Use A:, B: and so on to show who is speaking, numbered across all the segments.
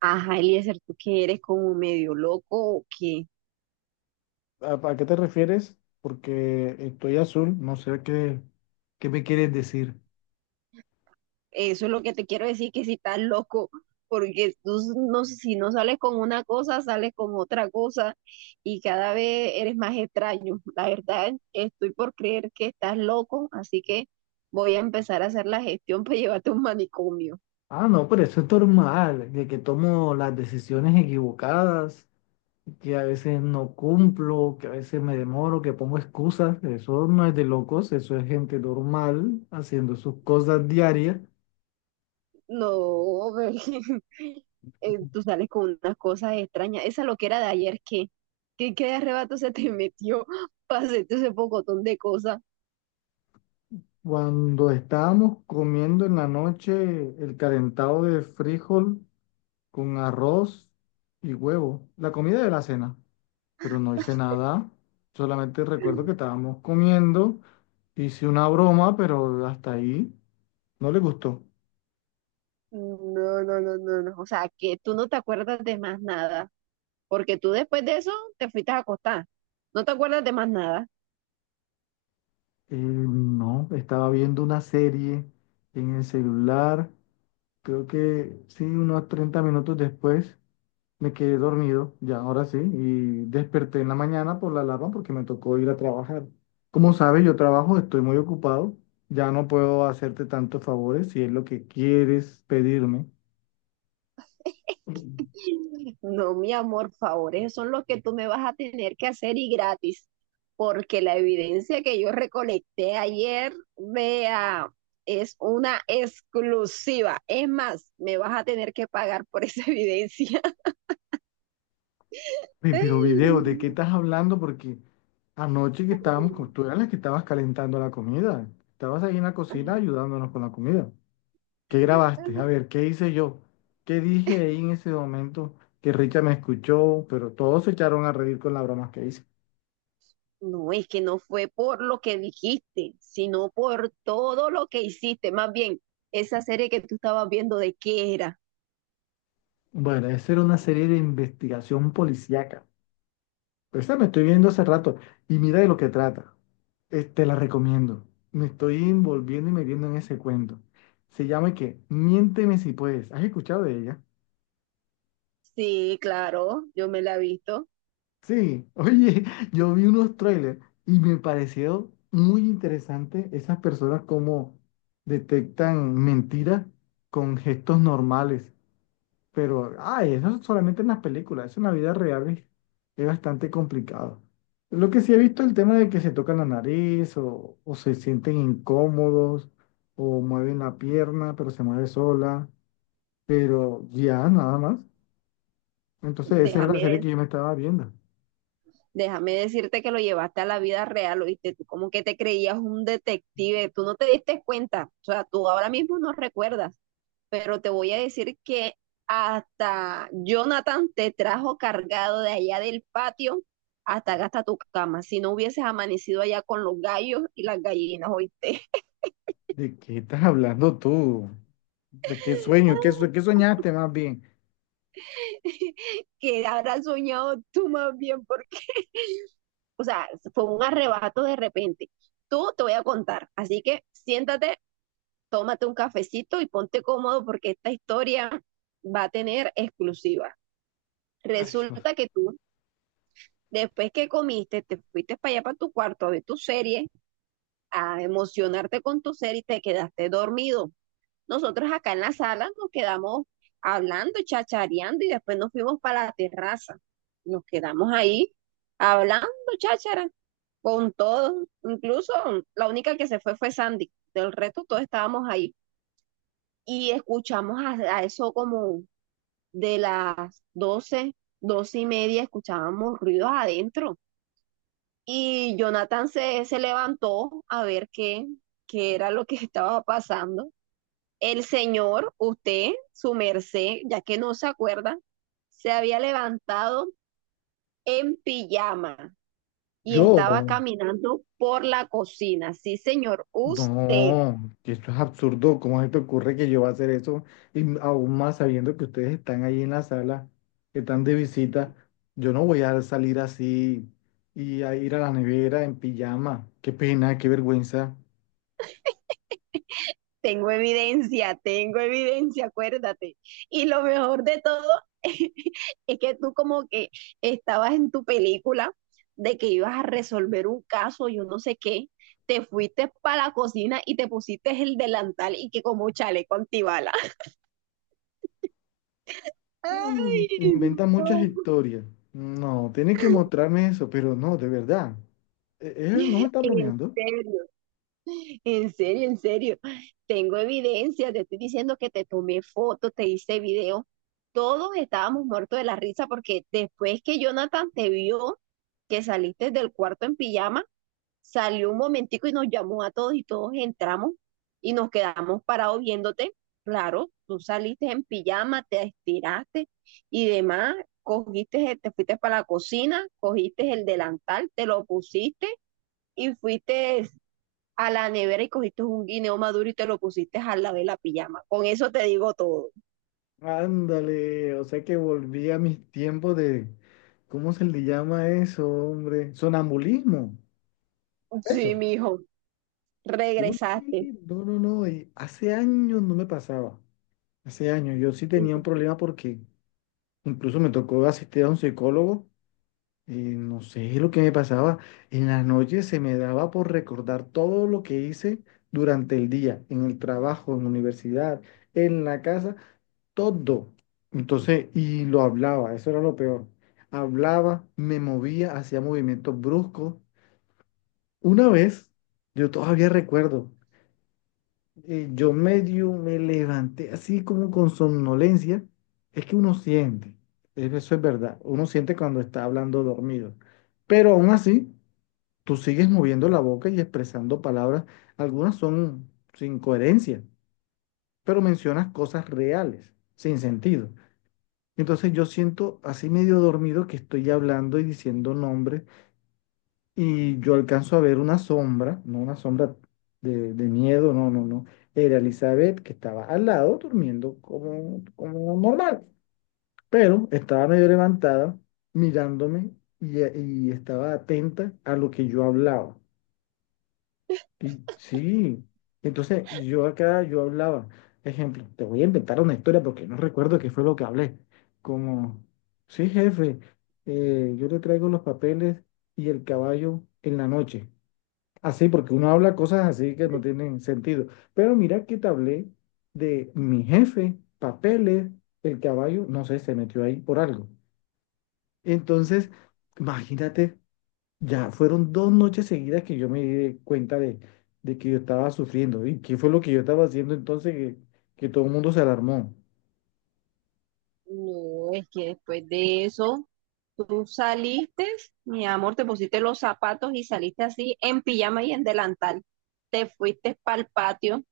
A: Ajá, Eliezer, ¿tú que eres como medio loco o qué?
B: ¿A qué te refieres? Porque estoy azul, no sé qué, qué me quieres decir.
A: Eso es lo que te quiero decir, que si estás loco, porque tú s- no, sé, si no sales con una cosa, sales con otra cosa y cada vez eres más extraño. La verdad, estoy por creer que estás loco, así que voy a empezar a hacer la gestión para llevarte a un manicomio.
B: Ah, no, pero eso es normal, de que tomo las decisiones equivocadas, que a veces no cumplo, que a veces me demoro, que pongo excusas. Eso no es de locos, eso es gente normal haciendo sus cosas diarias.
A: No, ve, tú sales con unas cosas extrañas. Esa loquera de ayer, ¿qué? ¿Qué, arrebato se te metió para hacerte ese pocotón de cosas?
B: Cuando estábamos comiendo en la noche el calentado de frijol con arroz y huevo, la comida de la cena, pero no hice nada. Solamente recuerdo que estábamos comiendo, hice una broma, pero hasta ahí no le gustó.
A: No, no, no, no, no. O sea, que tú no te acuerdas de más nada, porque tú después de eso te fuiste a acostar. No te acuerdas de más nada.
B: No, estaba viendo una serie en el celular. Creo que sí, unos 30 minutos después me quedé dormido, ya ahora sí, y desperté en la mañana por la alarma porque me tocó ir a trabajar. Como sabes, yo trabajo, estoy muy ocupado, ya no puedo hacerte tantos favores si es lo que quieres pedirme.
A: No, mi amor, favores son los que tú me vas a tener que hacer y gratis, porque la evidencia que yo recolecté ayer, vea, es una exclusiva. Es más, me vas a tener que pagar por esa evidencia.
B: Oye, pero video, ¿de qué estás hablando? Porque anoche que estábamos, tú eras la que estabas calentando la comida. Estabas ahí en la cocina ayudándonos con la comida. ¿Qué grabaste? A
A: Ay.
B: ver, ¿qué hice yo? ¿Qué dije ahí en ese momento que Richa me escuchó? Pero todos se echaron a reír con las bromas que hice.
A: No, es que no fue por lo que dijiste, sino por todo lo que hiciste. Más bien, esa serie que tú estabas viendo, ¿de qué era?
B: Bueno, esa era una serie de investigación policíaca. Esa me estoy viendo hace rato y mira de lo que trata. Te la recomiendo. Me estoy envolviendo y metiendo en ese cuento. Se llama que Miénteme si puedes. ¿Has escuchado de ella?
A: Sí, claro, yo me la he visto.
B: Sí, oye, yo vi unos trailers y me pareció muy interesante esas personas como detectan mentiras con gestos normales. Pero, ay, eso es solamente en las películas, eso en la vida real es bastante complicado. Lo que sí he visto es el tema de que se tocan la nariz o se sienten incómodos o mueven la pierna, pero se mueve sola, pero ya, nada más. Entonces, esa era la serie
A: Déjame,
B: que yo me estaba viendo.
A: déjame decirte que lo llevaste a la vida real, ¿oíste? Tú como que te creías un detective, tú no te diste cuenta. O sea, tú ahora mismo no recuerdas, pero te voy a decir que hasta Jonathan te trajo cargado de allá del patio hasta acá hasta tu cama. Si no hubieses amanecido allá con los gallos y las gallinas, oíste.
B: ¿De qué estás hablando tú? ¿De qué sueño? ¿ Qué soñaste más bien?
A: Que habrás soñado tú más bien, porque, o sea, fue un arrebato de repente. Tú te voy a contar, así que siéntate, tómate un cafecito y ponte cómodo porque esta historia va a tener exclusiva.
B: Ay, yo.
A: Resulta que tú... Después que comiste, te fuiste para allá, para tu cuarto, a ver tu serie, a emocionarte con tu serie, y te quedaste dormido. Nosotros acá en la sala nos quedamos hablando, chachareando, y después nos fuimos para la terraza. Nos quedamos ahí hablando, cháchara, con todos. Incluso la única que se fue fue Sandy. Del resto todos estábamos ahí y escuchamos a eso como de las 12, 12 y media, escuchábamos ruidos adentro. Y Jonathan se levantó a ver qué era lo que estaba pasando. El señor, usted, su merced, ya que no se acuerda, se había levantado en pijama y
B: Yo,
A: estaba caminando por la cocina. Sí, señor, usted.
B: no, que esto es absurdo. ¿Cómo se te ocurre que yo voy a hacer eso? Y aún más sabiendo que ustedes están ahí en la sala, que están de visita, yo no voy a salir así y a ir a la nevera en pijama. Qué pena, qué vergüenza.
A: Tengo evidencia, acuérdate. Y lo mejor de todo es que tú como que estabas en tu película de que ibas a resolver un caso, yo no sé qué, te fuiste para la cocina y te pusiste el delantal y que como un chaleco antibala.
B: Mm,
A: Ay,
B: inventa muchas
A: no.
B: historias. No, tiene que mostrarme eso, pero no, de verdad. Él no me está
A: En
B: bromeando.
A: serio. En serio, en serio. Tengo evidencia, te estoy diciendo que te tomé fotos, te hice video. Todos estábamos muertos de la risa porque después que Jonathan te vio que saliste del cuarto en pijama, salió un momentico y nos llamó a todos y todos entramos y nos quedamos parados viéndote. Claro, tú saliste en pijama, te estiraste y demás, cogiste, te fuiste para la cocina, cogiste el delantal, te lo pusiste y fuiste a la nevera y cogiste un guineo maduro y te lo pusiste al lado de la pijama. Con eso te digo todo.
B: Ándale, o sea que volví a mis tiempos de, ¿cómo se le llama eso, hombre? Sonambulismo.
A: Sí,
B: Eso.
A: mijo,
B: Uy,
A: regresaste.
B: sí, no, no, no, hace años no me pasaba, hace años yo sí tenía un problema porque incluso me tocó asistir a un psicólogo y no sé lo que me pasaba, en las noches se me daba por recordar todo lo que hice durante el día, en el trabajo, en la universidad, en la casa, todo. Entonces, y lo hablaba, eso era lo peor. Hablaba, me movía, hacía movimientos bruscos. Una vez, yo todavía recuerdo. Yo medio me levanté así como con somnolencia. Es que uno siente, eso es verdad, uno siente cuando está hablando dormido. Pero aún así, tú sigues moviendo la boca y expresando palabras. Algunas son sin coherencia, pero mencionas cosas reales, sin sentido. Entonces yo siento así medio dormido que estoy hablando y diciendo nombres y yo alcanzo a ver una sombra, no una sombra de miedo, no, no, no. Era Elizabeth que estaba al lado durmiendo como normal, pero estaba medio levantada mirándome y, y estaba atenta a lo que yo hablaba. Y sí, entonces yo acá yo hablaba, ejemplo, te voy a inventar una historia porque no recuerdo qué fue lo que hablé. Como, sí, jefe, yo le traigo los papeles y el caballo en la noche. Así, porque uno habla cosas así que no tienen sentido. Pero mira que te hablé de mi jefe, papeles, el caballo, no sé, se metió ahí por algo. Entonces, imagínate, ya fueron dos noches seguidas que yo me di cuenta de que yo estaba sufriendo. ¿Y qué fue lo que yo estaba haciendo entonces que todo el mundo se alarmó?
A: No, es que después de eso, tú saliste, mi amor, te pusiste los zapatos y saliste así en pijama y en delantal. Te fuiste para el patio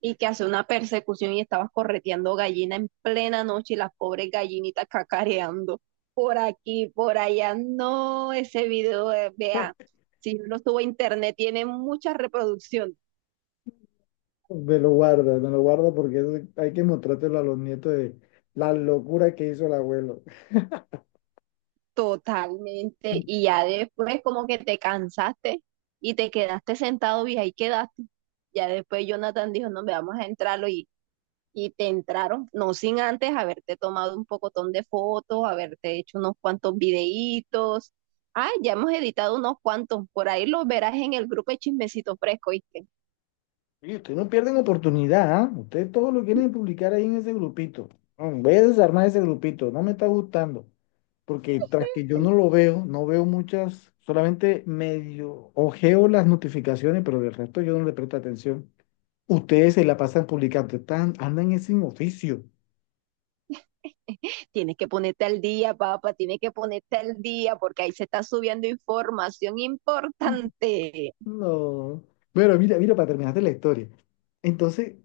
A: y que hace una persecución y estabas correteando gallina en plena noche y las pobres gallinitas cacareando por aquí, por allá. No, ese video, vea, si uno sube a internet, tiene mucha reproducción
B: Me lo guarda porque eso hay que mostrártelo a los nietos de la locura que hizo el abuelo.
A: totalmente. Y ya después como que te cansaste y te quedaste sentado y ahí quedaste. Ya después Jonathan dijo, no, me vamos a entrarlo, y te entraron, no sin antes haberte tomado un pocotón de fotos, haberte hecho unos cuantos videitos. Ah, ya hemos editado unos cuantos, por ahí los verás en el grupo de Chismecito Fresco, ¿viste?
B: Oye, ustedes no pierden oportunidad, ¿ah? Ustedes todo lo quieren publicar ahí en ese grupito. Mm, Voy a desarmar ese grupito, no me está gustando. Porque tras que yo no lo veo, no veo muchas, solamente medio ojeo las notificaciones, pero del resto yo no le presto atención. Ustedes se la pasan publicando, están, andan es sin oficio.
A: Tienes que ponerte al día, papá, tienes que ponerte al día, porque ahí se está subiendo información importante.
B: No. Bueno, mira, mira, para terminarte la historia. Entonces,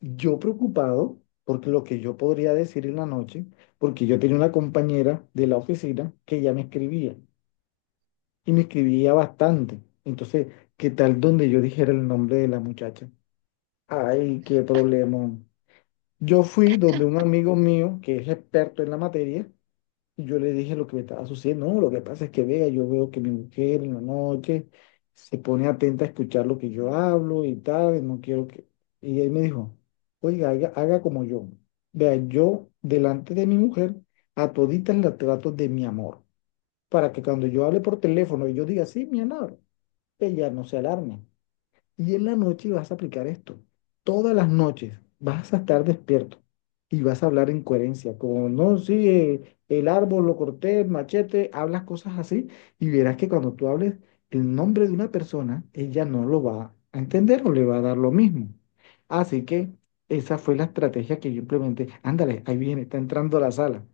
B: yo preocupado por lo que yo podría decir en la noche, porque yo tenía una compañera de la oficina que ya me escribía y me escribía bastante. Entonces, ¿qué tal donde yo dijera el nombre de la muchacha? Ay, qué problema. Yo fui donde un amigo mío que es experto en la materia y yo le dije lo que me estaba sucediendo. No, lo que pasa es que vea, yo veo que mi mujer en la noche se pone atenta a escuchar lo que yo hablo y tal, y no quiero que... Y él me dijo, oiga, haga como yo. Vea, yo delante de mi mujer a toditas las trato de mi amor, para que cuando yo hable por teléfono y yo diga, sí, mi amor, ella no se alarme. Y en la noche vas a aplicar esto. Todas las noches vas a estar despierto y vas a hablar en coherencia. Como no, sí, el árbol lo corté, el machete, hablas cosas así y verás que cuando tú hables el nombre de una persona, ella no lo va a entender o le va a dar lo mismo. Así que esa fue la estrategia que yo implementé. Ándale, ahí viene, está entrando a la sala.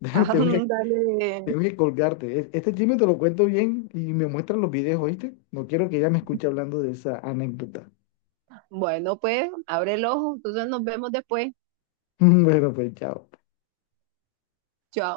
B: Tengo que,
A: Ándale.
B: tengo que colgarte. Este chisme te lo cuento bien y me muestran los videos, ¿oíste? No quiero que ella me escuche hablando de esa anécdota.
A: Bueno, pues, abre el ojo, entonces nos vemos después.
B: Bueno, pues chao.
A: Chao.